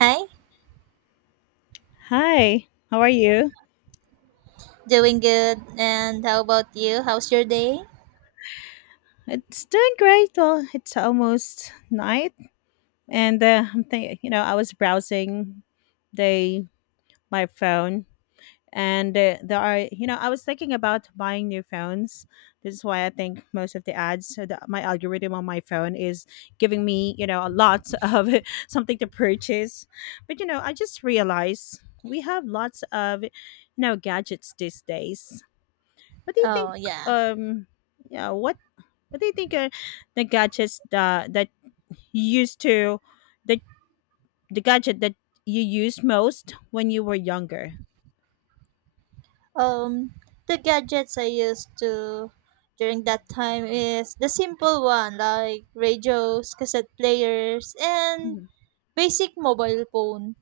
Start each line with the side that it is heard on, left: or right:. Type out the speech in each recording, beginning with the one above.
right: Hi,
left: Hi, how are you?
right: doing good. And how about you? How's your day?
left: It's doing great. Well, it's almost night, and I'm thinking. I was browsing the my phone, and there are I was thinking about buying new phones. This is why I think most of the ads, so my algorithm on my phone is giving me a lot of something to purchase. But I just realized we have lots of gadgets these days. What do you think?
right: Oh, yeah.
left: Um, yeah. What do you think are the gadgets that you used to the the gadget that you used most when you were younger?
right: Um, the gadgets I used to during that time is the simple one like radios, cassette players, and
left: Mhm.
right: basic mobile phone.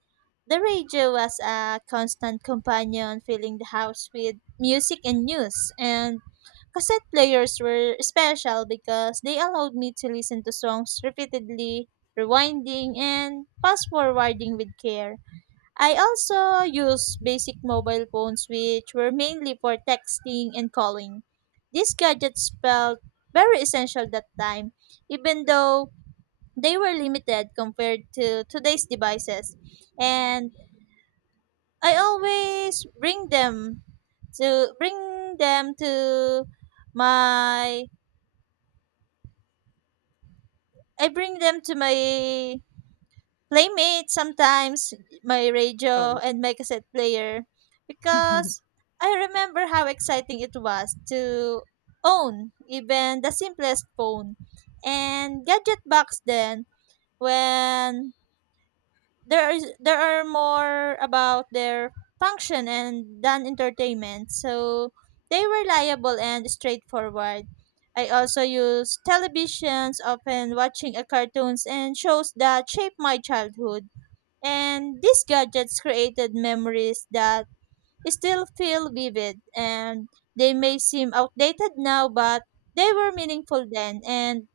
right: The radio was a constant companion, filling the house with music and news. And cassette players were special because they allowed me to listen to songs repeatedly, rewinding, and fast forwarding with care. I also used basic mobile phones, which were mainly for texting and calling. These gadgets felt very essential that time, even though they were limited compared to today's devices, and I always to bring them to my bring them to my playmate sometimes, my
left: Oh,
right: radio
left: yeah.
right: and my cassette player, because I remember how exciting it was to own even the simplest phone and gadget box then, when there are more about their function and than entertainment. So they were reliable and straightforward. I also use televisions, often watching a cartoons and shows that shaped my childhood. And these gadgets created memories that still feel vivid, and they may seem outdated now, but they were meaningful then, and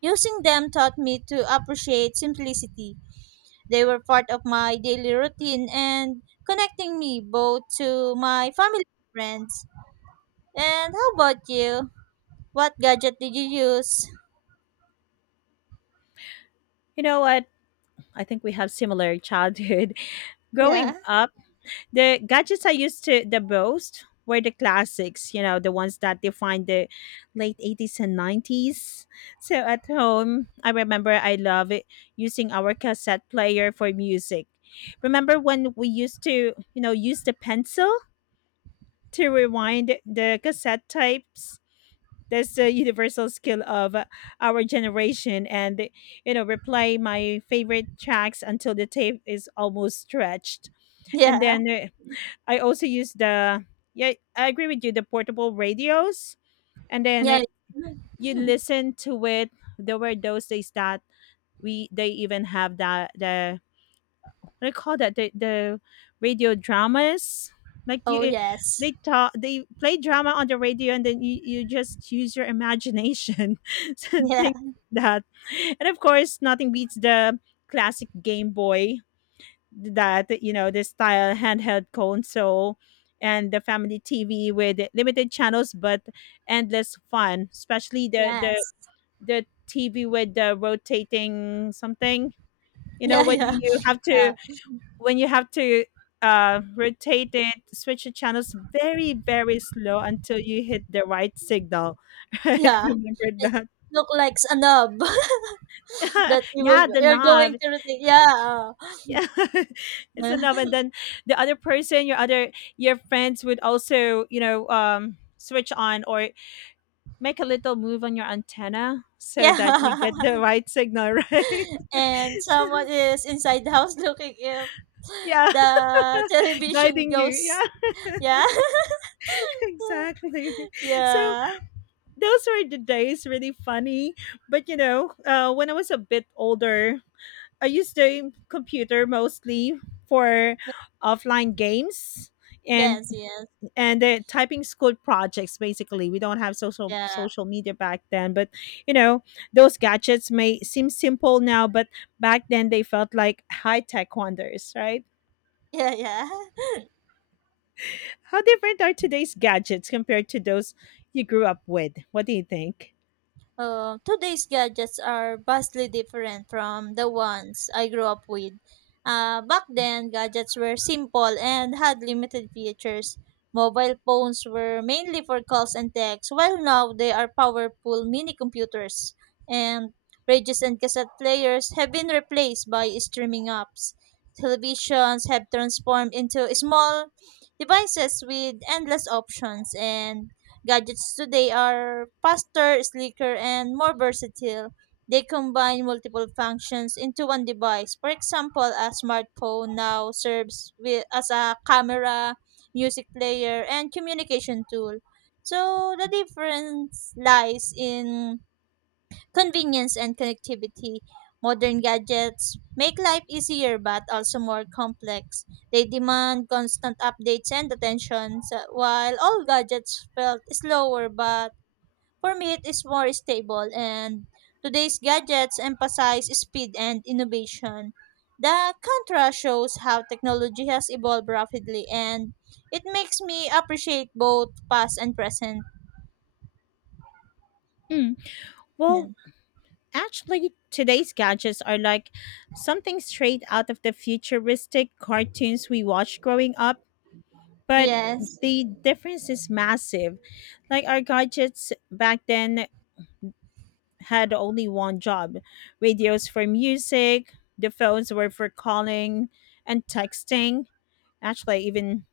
right: using them taught me to appreciate simplicity. They were part of my daily routine and connecting me both to my family and friends. And how about you? What gadget did you use?
left: You know what? I think we have similar childhood.
right: Yeah,
left: Growing up, the gadgets I used to the most were the classics, you know, the ones that defined the late 80s and 90s. So at home, I remember I love it, using our cassette player for music. Remember when we used to, you know, use the pencil to rewind the cassette tapes? That's the universal skill of our generation, and replay my favorite tracks until the tape is almost stretched, and
right: yeah,
left: then I also use the yeah, I agree with you, the portable radios. And then
right: yeah.
left: you listen to it. There were those days that we they even have that the what do you call that, the radio dramas like
right: Oh,
left: you,
right: yes.
left: they talk, they play drama on the radio, and then you just use your imagination so
right: Yeah,
left: things like that. And of course nothing beats the classic Game Boy, that you know, this style handheld console, and the family TV with limited channels but endless fun. Especially the
right: yes.
left: TV with the rotating something. You know
right: Yeah,
left: when
right: yeah.
left: you have to,
right: Uh,
left: when you have to rotate it, switch the channels very, very slow until you hit the right signal, right?
right: yeah.
left: Remember that?
right: Look like a knob that you will
left: Yeah, the
right: you're
left: knob.
right: going to rotate. Yeah.
left: Yeah, it's enough. And then the other person, your other, your friends would also, you know, switch on or make a little move on your antenna so that you
right: Yeah.
left: get the right signal, right?
right: And
left: So,
right: someone is inside the house looking if
left: yeah.
right: the television
left: Guiding you,
right: goes.
left: yeah.
right: Yeah.
left: Exactly. So
right: Yeah.
left: those were the days, really funny. But you know, when I was a bit older, I used the computer mostly for offline games, and
right: Yes, yes.
left: the typing school projects. Basically we don't have
right: Yeah.
left: social media back then, but you know, those gadgets may seem simple now, but back then they felt like high tech wonders, right?
right: Yeah, yeah.
left: How different are today's gadgets compared to those you grew up with? What do you think?
right: Today's gadgets are vastly different from the ones I grew up with. Back then, gadgets were simple and had limited features. Mobile phones were mainly for calls and texts, while now they are powerful mini computers. And radios and cassette players have been replaced by streaming apps. Televisions have transformed into small devices with endless options, and gadgets today are faster, sleeker, and more versatile. They combine multiple functions into one device. For example, a smartphone now serves with, as a camera, music player, and communication tool. So the difference lies in convenience and connectivity. Modern gadgets make life easier but also more complex. They demand constant updates and attention, while all gadgets felt slower, but for me it is more stable. And today's gadgets emphasize speed and innovation. The contrast shows how technology has evolved rapidly, and it makes me appreciate both past and present.
left: Mm.
right: Yeah.
left: Well, actually, today's gadgets are like something straight out of the futuristic cartoons we watched growing up, but
right: Yes.
left: the difference is massive. Like our gadgets back then had only one job: radios for music, the phones were for calling and texting. Actually, I even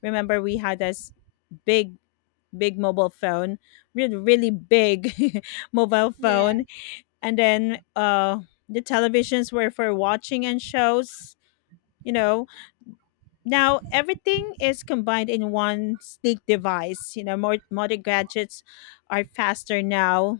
left: remember we had this big, big mobile phone, really big mobile
right: Yeah.
left: phone. And then the televisions were for watching and shows, you know. Now everything is combined in one sleek device. You know, more modern gadgets are faster now,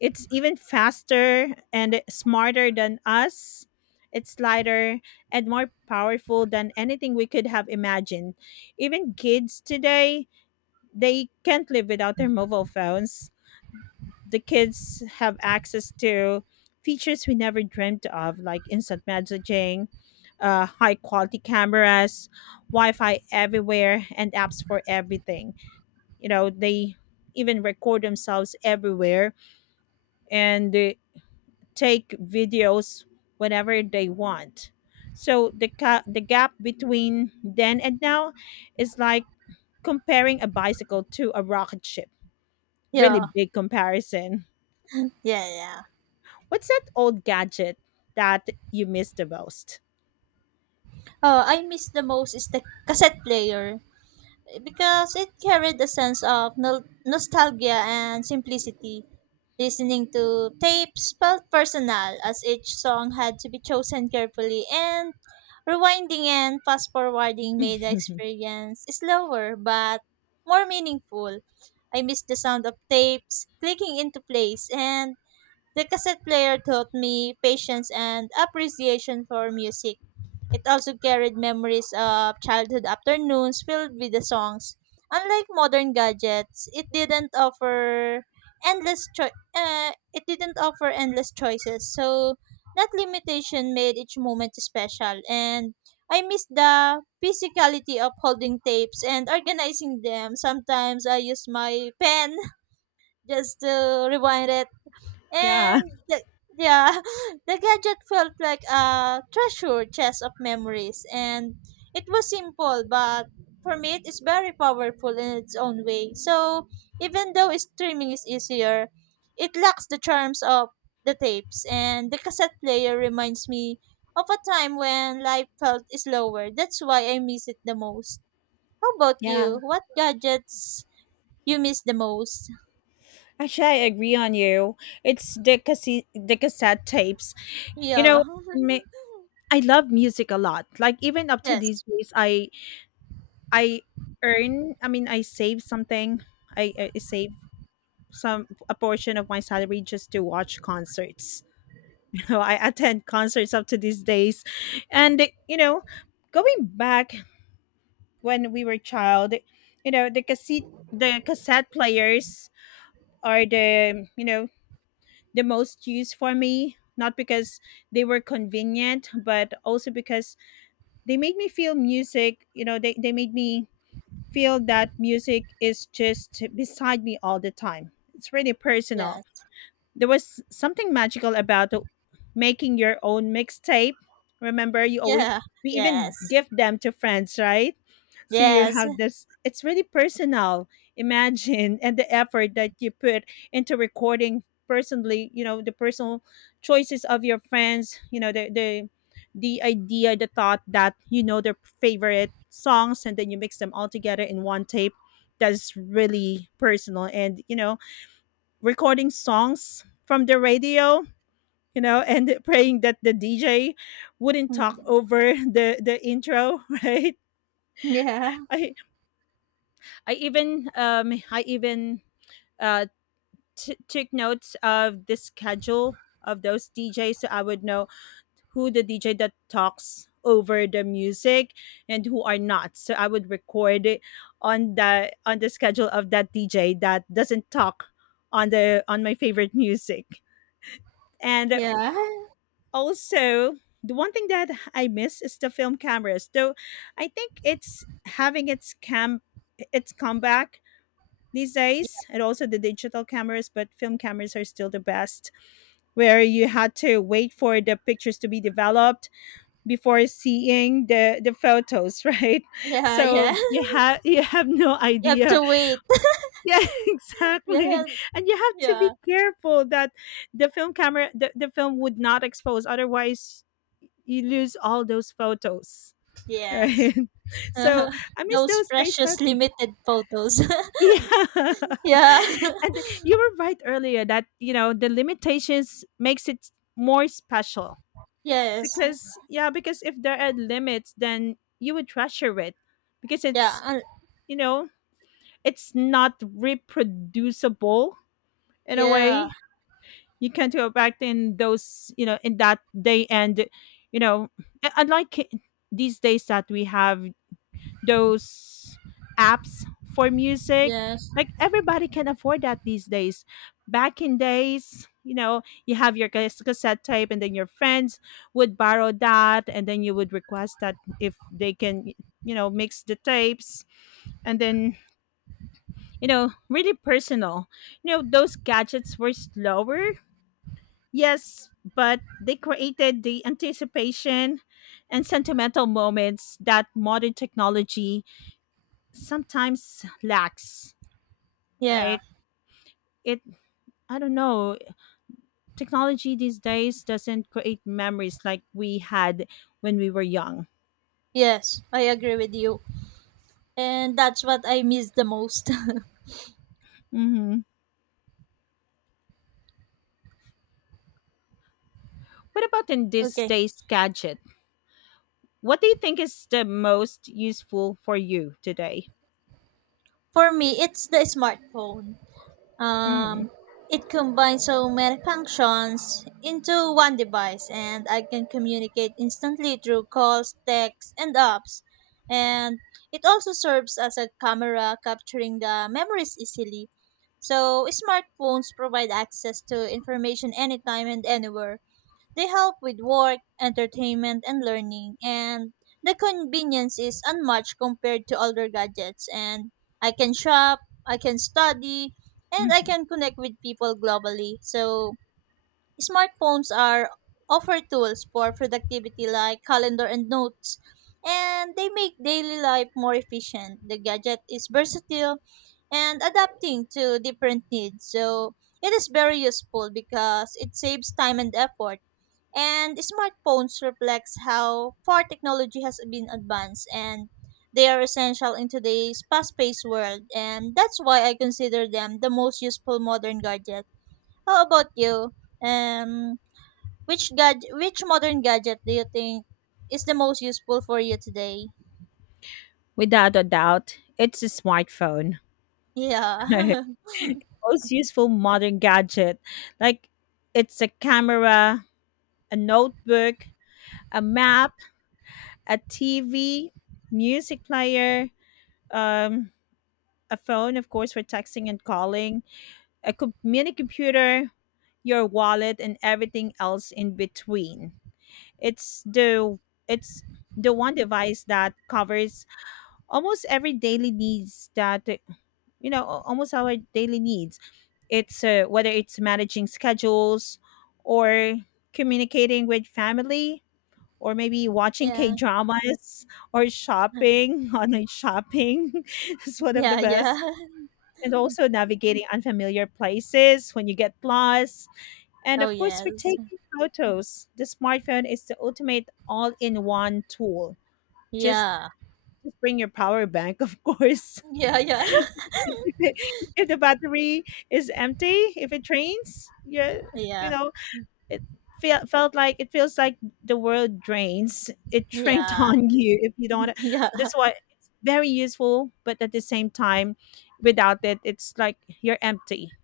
left: it's even faster and smarter than us, it's lighter and more powerful than anything we could have imagined. Even kids today, they can't live without their mobile phones. The kids have access to features we never dreamt of, like instant messaging, high quality cameras, Wi Fi everywhere, and apps for everything. You know, they even record themselves everywhere, and they take videos whenever they want. So the gap between then and now is like comparing a bicycle to a rocket ship. Really
right: Yeah.
left: big comparison.
right: Yeah. Yeah.
left: What's that old gadget that you miss the most?
right: Oh, I miss the most is the cassette player because it carried a sense of nostalgia and simplicity. Listening to tapes felt personal as each song had to be chosen carefully, and rewinding and fast forwarding made the experience slower but more meaningful. I miss the sound of tapes clicking into place, and the cassette player taught me patience and appreciation for music. It also carried memories of childhood afternoons filled with the songs. Unlike modern gadgets, it didn't offer endless choices. So that limitation made each moment special, and I miss the physicality of holding tapes and organizing them. Sometimes I use my pen just to rewind it,
left: Yeah,
right: and yeah, the gadget felt like a treasure chest of memories. And it was simple, but for me, it is very powerful in its own way. So even though streaming is easier, it lacks the charms of the tapes. And the cassette player reminds me of a time when life felt slower. That's why I miss it the most. How about you?
left: yeah.
right: What gadgets you miss the most?
left: Actually, I agree on you. It's the cassette tapes. You know,
right: Yeah.
left: ma- I love music a lot. Like even up to these
right: Yes.
left: days, I earn. I mean, I save something. I save some a portion of my salary just to watch concerts. You know, I attend concerts up to these days, and you know, going back when we were child, you know, the cassette players are the, you know, the most used for me. Not because they were convenient, but also because they made me feel music. You know, they made me feel that music is just beside me all the time. It's really
right: Yeah.
left: personal. There was something magical about making your own mixtape. Remember, you always,
right: Yeah.
left: we even
right: Yes.
left: give them to friends, right? So you
right: Yes.
left: have this. It's really personal. Imagine and the effort that you put into recording personally. You know, the personal choices of your friends. You know the idea, the thought, that you know their favorite songs, and then you mix them all together in one tape. That's really personal. And you know, recording songs from the radio, you know, and praying that the DJ wouldn't talk
right: Mm.
left: over the intro, right?
right: Yeah.
left: I I even uh took notes of the schedule of those DJs so I would know who the DJ that talks over the music and who are not. So I would record it on the schedule of that DJ that doesn't talk on the on my favorite music. And
right: Yeah.
left: also, the one thing that I miss is the film cameras. Though I think it's having its comeback these days, and also the digital cameras, but film cameras are still the best, where you had to wait for the pictures to be developed before seeing the photos, right?
right: Yeah. Yeah.
left: So you have, you have no
right: You have
left: idea.
right: to wait.
left: Yeah, exactly.
right: Yeah.
left: And you have to be
right: Yeah.
left: careful that the film camera, the film would not expose, otherwise you lose all those photos,
right: Yes.
left: right? So I miss
right: Those
left: those days that
right: precious limited photos.
left: yeah.
right: Yeah.
left: And you were right earlier that, you know, the limitations makes it more special.
right: Yes.
left: Because yeah, because if there are limits, then you would treasure it, because
right: Yeah.
left: it's, you know, it's not reproducible in a
right: Yeah.
left: way. You can't go back in those, you know, in that day. And you know, unlike these days that we have those apps for music,
right: Yes.
left: like everybody can afford that these days. Back in days, you know, you have your cassette tape, and then your friends would borrow that, and then you would request that if they can, you know, mix the tapes, and then you know, really personal. You know, those gadgets were slower, yes, but they created the anticipation and sentimental moments that modern technology sometimes lacks,
right: Yeah.
left: right? It I don't know. Technology these days doesn't create memories like we had when we were young.
right: Yes, I agree with you. And that's what I miss the most.
left: Hmm. What about in this
right: Okay.
left: day's gadget? What do you think is the most useful for you today?
right: For me, it's the smartphone.
left: Hmm.
right: Um, it combines so many functions into one device, and I can communicate instantly through calls, texts, and apps. And it also serves as a camera, capturing the memories easily. So, smartphones provide access to information anytime and anywhere. They help with work, entertainment, and learning, and the convenience is unmatched compared to older gadgets. And I can shop, I can study, and I
left: Hmm.
right: can connect with people globally. So, smartphones are offer tools for productivity like calendar and notes, and they make daily life more efficient. The gadget is versatile and adapting to different needs. So, it is very useful because it saves time and effort, and smartphones reflects how far technology has been advanced, and they are essential in today's fast-paced world, and that's why I consider them the most useful modern gadget. How about you? Um which modern gadget do you think is the most useful for you today?
left: Without a doubt, it's a smartphone.
right: Yeah.
left: Most useful modern gadget. Like it's a camera, a notebook, a map, a TV, music player, um, a phone, of course, for texting and calling, mini computer, your wallet, and everything else in between. It's the it's the one device that covers almost every daily needs, that you know, almost our daily needs. It's whether it's managing schedules, or communicating with family, or maybe watching K
right: Yeah.
left: dramas, or shopping, online shopping is one of the
right: Yeah,
left: best.
right: yeah.
left: And also navigating unfamiliar places when you get lost. And
right: Oh,
left: of course, for
right: yes.
left: taking photos, the smartphone is the ultimate all in one tool. Just
right: Yeah.
left: bring your power bank, of course.
right: Yeah, yeah.
left: If the battery is empty, if it drains, you you
right: Yeah.
left: know, it it feels like the world drains, it drained
right: Yeah.
left: on you if you don't.
right: Yeah.
left: That's why it's very useful, but at the same time, without it it's like you're empty,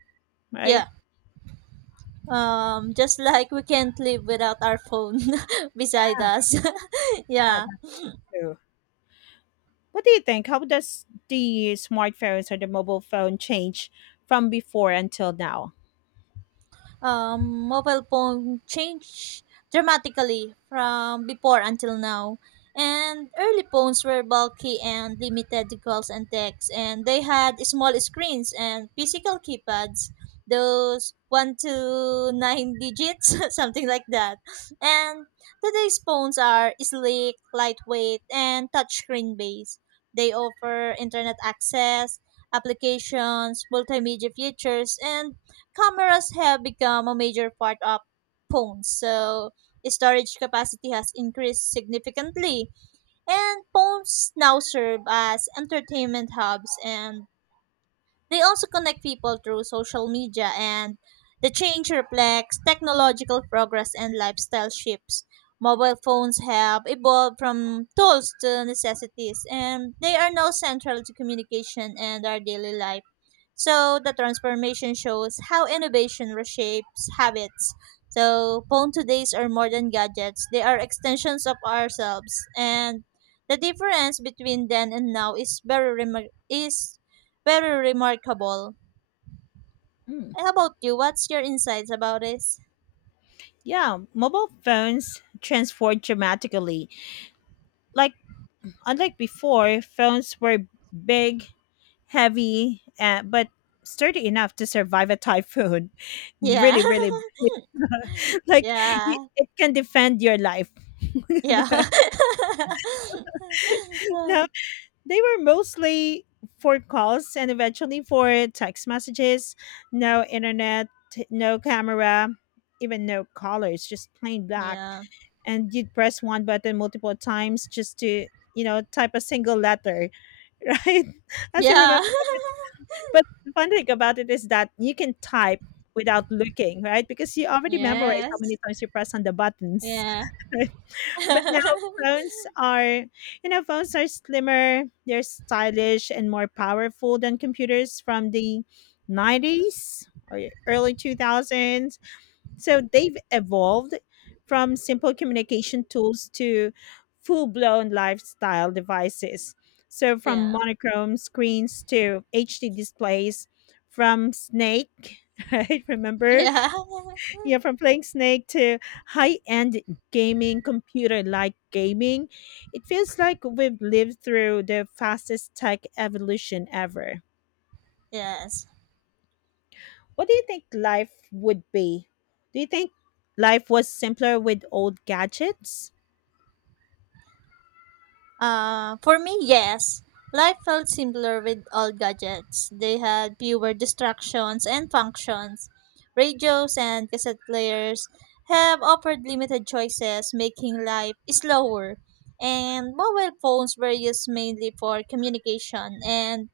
left: right?
right: Yeah. Just like we can't live without our phone beside us.
left: Yeah,
right: Yeah.
left: that's true. What do you think, how does the smartphones or the mobile phone change from before until now?
right: Mobile phone changed dramatically from before until now. And early phones were bulky and limited to calls and texts, and they had small screens and physical keypads, those one to nine digits, something like that. And today's phones are sleek, lightweight, and touchscreen based. They offer internet access, applications, multimedia features, and cameras have become a major part of phones. So storage capacity has increased significantly, and phones now serve as entertainment hubs, and they also connect people through social media. And the change reflects technological progress and lifestyle shifts. Mobile phones have evolved from tools to necessities, and they are now central to communication and our daily life, so the transformation shows how innovation reshapes habits. So phone todays are more than gadgets. They are extensions of ourselves. And the difference between then and now is very remarkable.
left: Mm.
right: How about you? What's your insights about this?
left: Yeah, mobile phones transformed dramatically. Like unlike before, phones were big, heavy, but sturdy enough to survive a typhoon.
right: Yeah.
left: Really, big. Like
right: Yeah.
left: it can defend your life.
right: Yeah.
left: No. They were mostly for calls and eventually for text messages. No internet, no camera, even no colors, just plain black.
right: Yeah.
left: And you'd press one button multiple times just to, you know, type a single letter, right? As I
right: Yeah.
left: remember. But the fun thing about it is that you can type without looking, right? Because you already memorize how
right: Yes.
left: many times you press on the buttons.
right: Yeah.
left: But now phones are, you know, phones are slimmer, they're stylish and more powerful than computers from the 90s or early 2000s. So they've evolved from simple communication tools to full blown lifestyle devices. So
right: Yeah.
left: from monochrome screens to HD displays, from Snake, right? Remember?
right: Yeah.
left: Yeah, from playing Snake to high-end gaming, computer-like gaming, it feels like we've lived through the fastest tech evolution ever.
right: Yes.
left: What do you think life would be? Do you think life was simpler with old gadgets?
right: For me, yes. Life felt simpler with all gadgets. They had fewer distractions and functions. Radios and cassette players have offered limited choices, making life slower. And mobile phones were used mainly for communication, and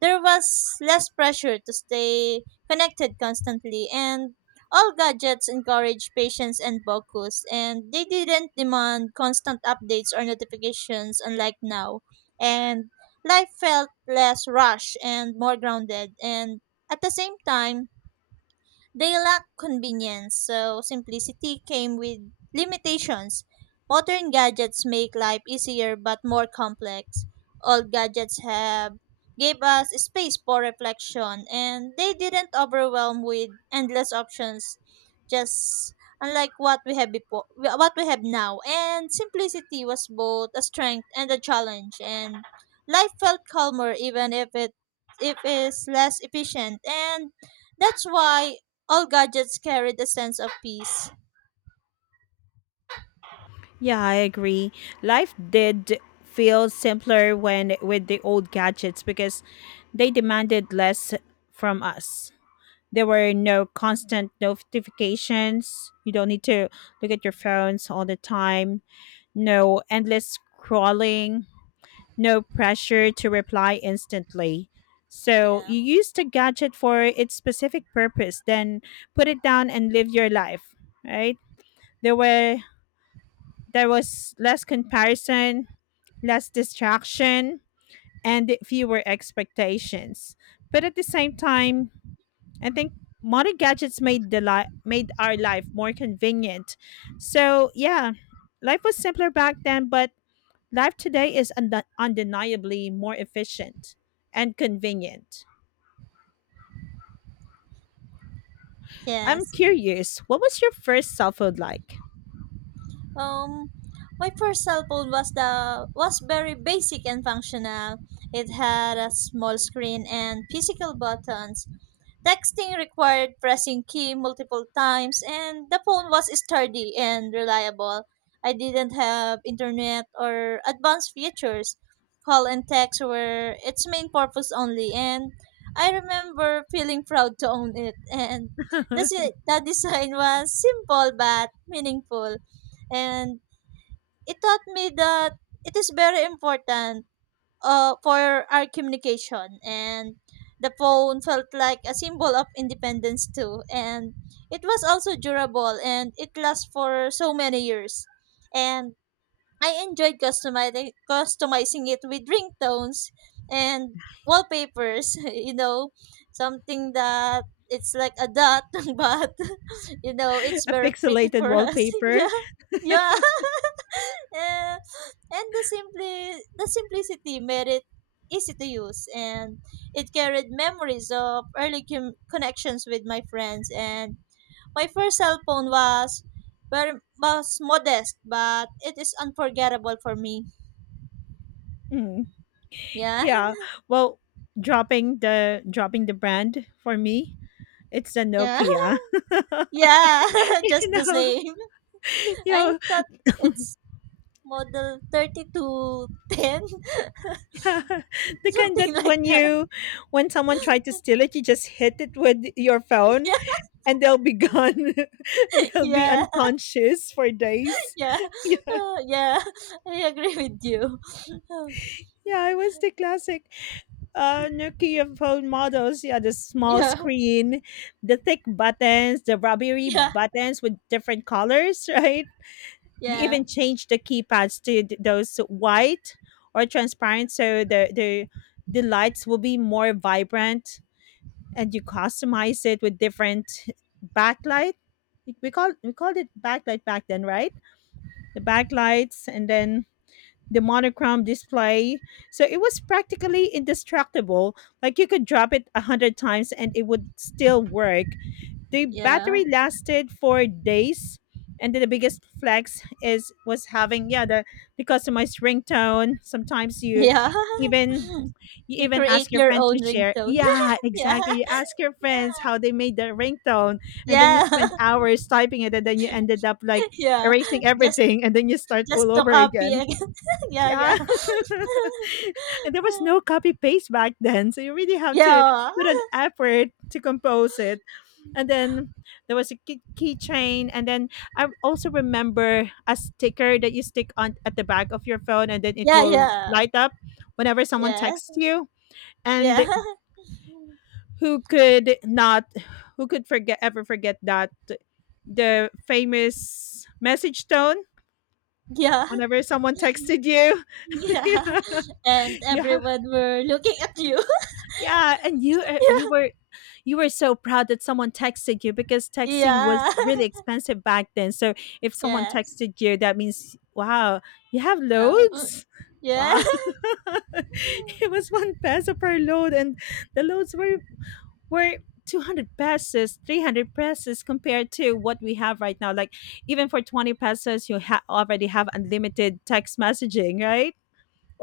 right: there was less pressure to stay connected constantly. And all gadgets encourage patience and focus, and they didn't demand constant updates or notifications unlike now. And life felt less rushed and more grounded. And at the same time, they lack convenience, so simplicity came with limitations. Modern gadgets make life easier but more complex. Old gadgets have gave us space for reflection, and they didn't overwhelm with endless options, just unlike what we have before what we have now, and simplicity was both a strength and a challenge, and life felt calmer even if it if is less efficient, and that's why all gadgets carried a sense of peace.
left: Yeah, I agree. Life did feel simpler when with the old gadgets because they demanded less from us. There were no constant notifications. You don't need to look at your phones all the time. No endless scrolling. No pressure to reply instantly. So
right: Yeah.
left: you use the gadget for its specific purpose, then put it down and live your life, right? There were there was less comparison, less distraction, and fewer expectations. But at the same time, I think modern gadgets made made our life more convenient. So yeah, life was simpler back then, but life today is undeniably more efficient and convenient. I'm
right: Yes.
left: curious, what was your first cell phone like?
right: Um, my first cell phone was the was very basic and functional. It had a small screen and physical buttons. Texting required pressing key multiple times, and the phone was sturdy and reliable. I didn't have internet or advanced features. Call and text were its main purpose only, and I remember feeling proud to own it. And the,
left: A
right: si- the design was simple but meaningful, and it taught me that it is very important, for our communication, and the phone felt like a symbol of independence too, and it was also durable, and it lasts for so many years, and I enjoyed customizing it with ringtones and wallpapers, something that it's like a dot, but it's very pretty
left: pixelated
right: for us.
left: wallpaper?
right: Yeah, yeah. Eh, and the simplicity made it easy to use, and it carried memories of early connections with my friends, and my first cell phone was very was modest but it is unforgettable for me.
left: Mm,
right: Yeah.
left: yeah. Well, dropping the brand for me, it's the
right: Yeah,
left: Nokia.
right: yeah.
left: You
right: Just the
left: know,
right: same, I
left: yeah,
right: thought it's model thirty to ten,
left: the kind that
right: something like that.
left: when someone tried to steal it, you just hit it with your phone
right: Yeah,
left: and they'll be gone. They'll be
right: yeah,
left: unconscious for days.
right: yeah.
left: Yeah,
right: Yeah, I agree with you.
left: yeah, it was the classic Nokia phone models. Yeah, the small
right: Yeah,
left: screen, the thick buttons, the rubbery
right: yeah,
left: buttons with different colors, right? You
right: yeah,
left: even change the keypads to those white or transparent, so the lights will be more vibrant and you customize it with different backlight. We called it backlight back then, right? The backlights, and then the monochrome display. So it was practically indestructible. Like, you could drop it 100 times and it would still work, the
right: yeah,
left: battery lasted for days, and then the biggest flex is was having, yeah, the customized ringtone. Sometimes you
right: yeah.
left: even you
right: You
left: even
right: create
left: ask your
right: your
left: friend to
right: own
left: share.
right: ringtone.
left: Yeah,
right: Yeah,
left: exactly. You ask your friends
right: yeah,
left: how they made their ringtone, and then you
right: yeah,
left: spend hours typing it, and then you ended up like
right: yeah.
left: erasing
right: Just,
left: everything, and then you start all
right: just to
left: over
right: copy
left: again.
right: again. Yeah,
left: Yeah,
right: yeah,
left: and there was no copy paste back then, so you really have to
right: yeah,
left: put an effort to compose it, and then there was a keychain, and then I also remember a sticker that you stick on at the back of your phone, and then it
right: yeah,
left: will
right: yeah.
left: light up whenever someone
right: Yes,
left: texts you.
right: yeah,
left: And who could not who could forget ever forget that the famous message tone
right: yeah,
left: whenever someone texted you.
right: yeah.
left: Yeah,
right: And
left: yeah,
right: everyone were looking at you.
left: yeah, and you you were so proud that someone texted you because texting
right: Yeah,
left: was really expensive back then. So if someone
right: yes,
left: texted you, that means, wow, you have
right: oh,
left: loads.
right: yeah,
left: Wow, it was 1 peso per load, and the loads were 200 pesos, 300 pesos, compared to what we have right now, like even for 20 pesos you already have unlimited text messaging, right?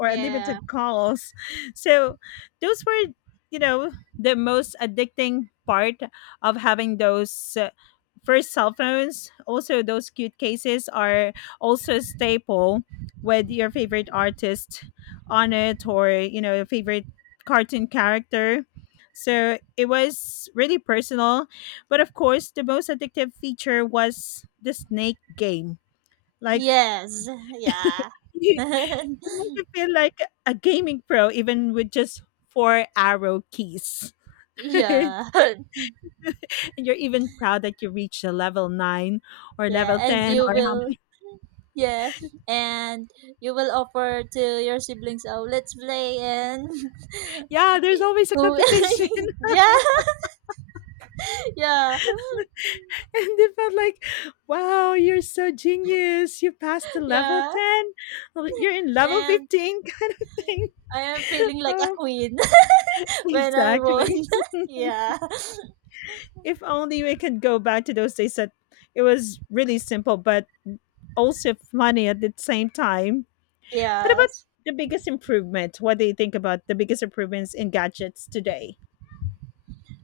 right: yeah,
left: unlimited calls. So those were, you know, the most addicting part of having those first cell phones. Also, those cute cases are also a staple with your favorite artist on it, or, you know, your favorite cartoon character. So it was really personal. But of course, the most addictive feature was the Snake game. Like,
right: yes, yeah.
left: it made you feel like a gaming pro even with just four arrow keys. And
right: Yeah.
left: you're even proud that you reached a level 9 or
right: Yeah,
left: level
right: and
left: 10,
right: you
left: or how
right: will
left: many.
right: yeah, and you will offer to your siblings, oh, let's play, and
left: Yeah, there's always a
right: who.
left: competition.
right: Yeah, yeah,
left: And they felt like, wow, you're so genius. You passed the level
right: yeah,
left: 10. Well, you're in level
right: and
left: 15.
right: I am feeling like a
left: Oh,
right: queen when I won.
left: exactly.
right: Yeah,
left: If only we could go back to those days that it was really simple, but also funny at the same time. What about
right: yes.
left: the biggest improvement? What do you think about the biggest improvements in gadgets today?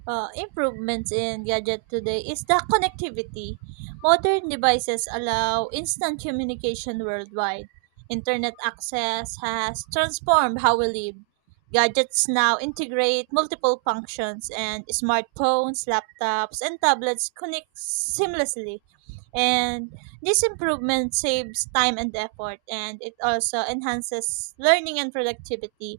right: Improvements in gadget today is the connectivity. Modern devices allow instant communication worldwide. Internet access has transformed how we live. Gadgets now integrate multiple functions, and smartphones, laptops, and tablets connect seamlessly. And this improvement saves time and effort, and it also enhances learning and productivity.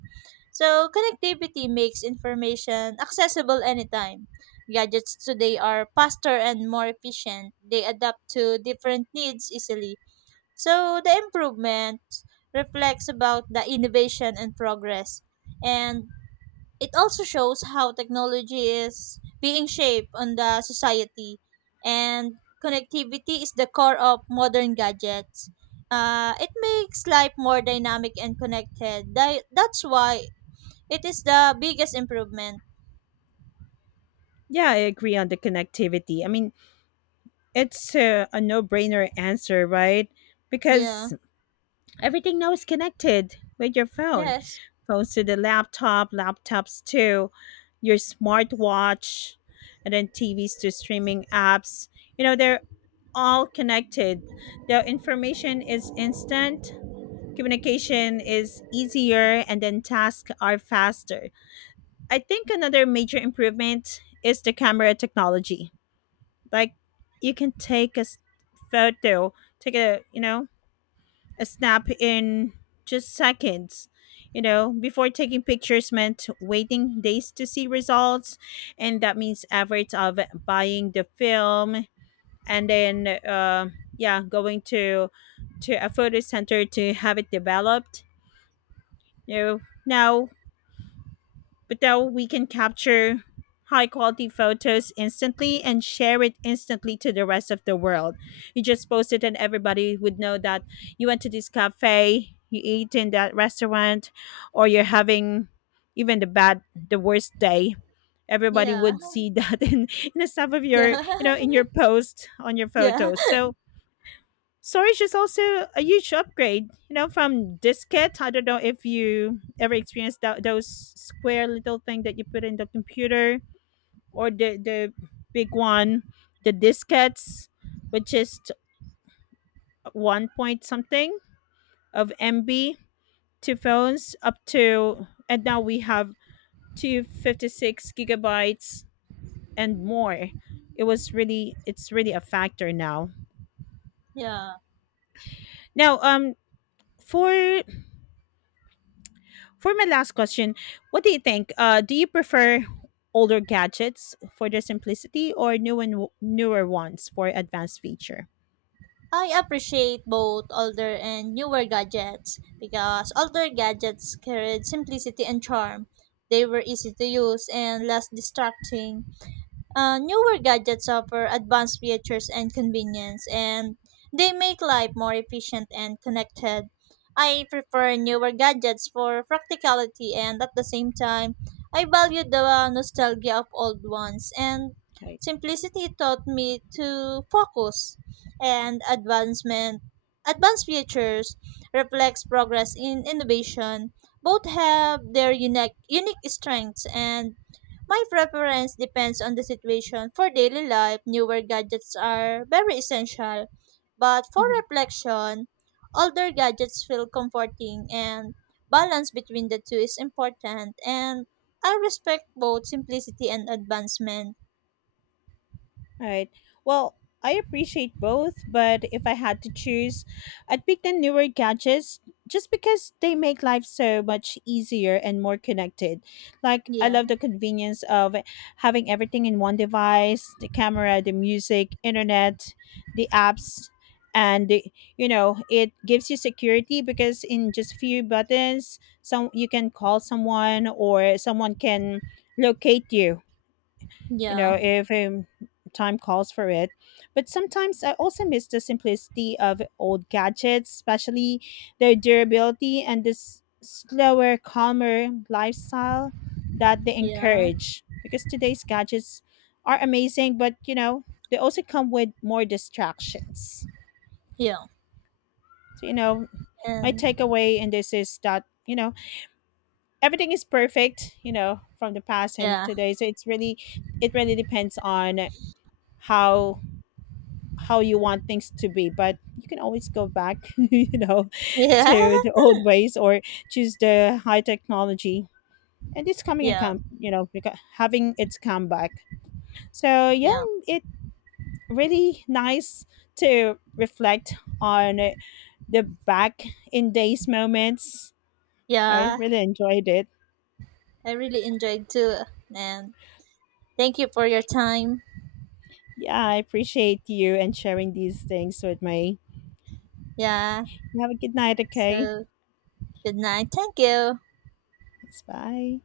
right: So, connectivity makes information accessible anytime. Gadgets today are faster and more efficient. They adapt to different needs easily. So, the improvement reflects about the innovation and progress. And it also shows how technology is being shaped on the society, and connectivity is the core of modern gadgets. It makes life more dynamic and connected. That's why it is the biggest improvement.
left: Yeah, I agree on the connectivity. I mean, it's a no brainer answer, right?
right: Yeah,
left: Because everything now is connected with your phone.
right: yes,
left: Phones to the laptop, laptops to your smartwatch, and then TVs to streaming apps. You know, they're all connected. The information is instant, communication is easier, and then tasks are faster. I think another major improvement is the camera technology. Like, you can take a photo, take a, you know, a snap in just seconds. You know, before, taking pictures meant waiting days to see results, and that means efforts of buying the film and then, yeah, going to a photo center to have it developed. You know, now but now we can capture high quality photos instantly and share it instantly to the rest of the world. You just post it and everybody would know that you went to this cafe, you ate in that restaurant, or you're having even the worst day. Everybody
right: yeah.
left: would see that in the stuff of
right: Yeah.
left: your, you know, in your post on your
right: Yeah,
left: photos. So storage is also a huge upgrade, you know, from diskette. I don't know if you ever experienced those square little thing that you put in the computer, or the big one, the diskettes, which is one point something of MB, to phones up to, and now we have 256 GB and more. It was really, it's really a factor now.
right: yeah.
left: Now, for for my last question, what do you think? Do you prefer older gadgets for their simplicity or new and newer ones for advanced feature?
right: I appreciate both older and newer gadgets because older gadgets carried simplicity and charm. They were easy to use and less distracting. Uh, newer gadgets offer advanced features and convenience, and they make life more efficient and connected. I prefer newer gadgets for practicality, and at the same time, I value the nostalgia of old ones. And
left: Right.
right: simplicity taught me to focus, and advancement, advanced features reflects progress in innovation. Both have their unique strengths, and my preference depends on the situation. For daily life, newer gadgets are very essential, but for
left: Mhm.
right: reflection, older gadgets feel comforting, and balance between the two is important, and I respect both simplicity and advancement.
left: All right. Well, I appreciate both, but if I had to choose, I'd pick the newer gadgets just because they make life so much easier and more connected. Like, I
right: Yeah,
left: love the convenience of having everything in one device, the camera, the music, internet, the apps. And the, you know, it gives you security because in just few buttons, some you can call someone or someone can locate you, you
right: yeah,
left: know, if, time calls for it. But sometimes I also miss the simplicity of old gadgets, especially their durability and this slower, calmer lifestyle that they
right: yeah,
left: encourage. Because today's gadgets are amazing, but, you know, they also come with more distractions.
right: yeah,
left: So, you know, my
right: and
left: takeaway in this is that, you know, everything is perfect, you know, from the past and
right: yeah,
left: today. So it's really, it really depends on how you want things to be, but you can always go back you know,
right: yeah,
left: to the old ways or choose the high technology, and it's coming a
right: yeah,
left: come, you know, having its comeback, so yeah,
right: yeah,
left: it really nice to reflect on the back in days moments. I
right: yeah.
left: really enjoyed it.
right: I really enjoyed too, and thank you for your time.
left: Yeah, I appreciate you and sharing these things with me.
right: Yeah,
left: You have a good night, okay?
right: so good night. Thank you.
left: Thanks, bye.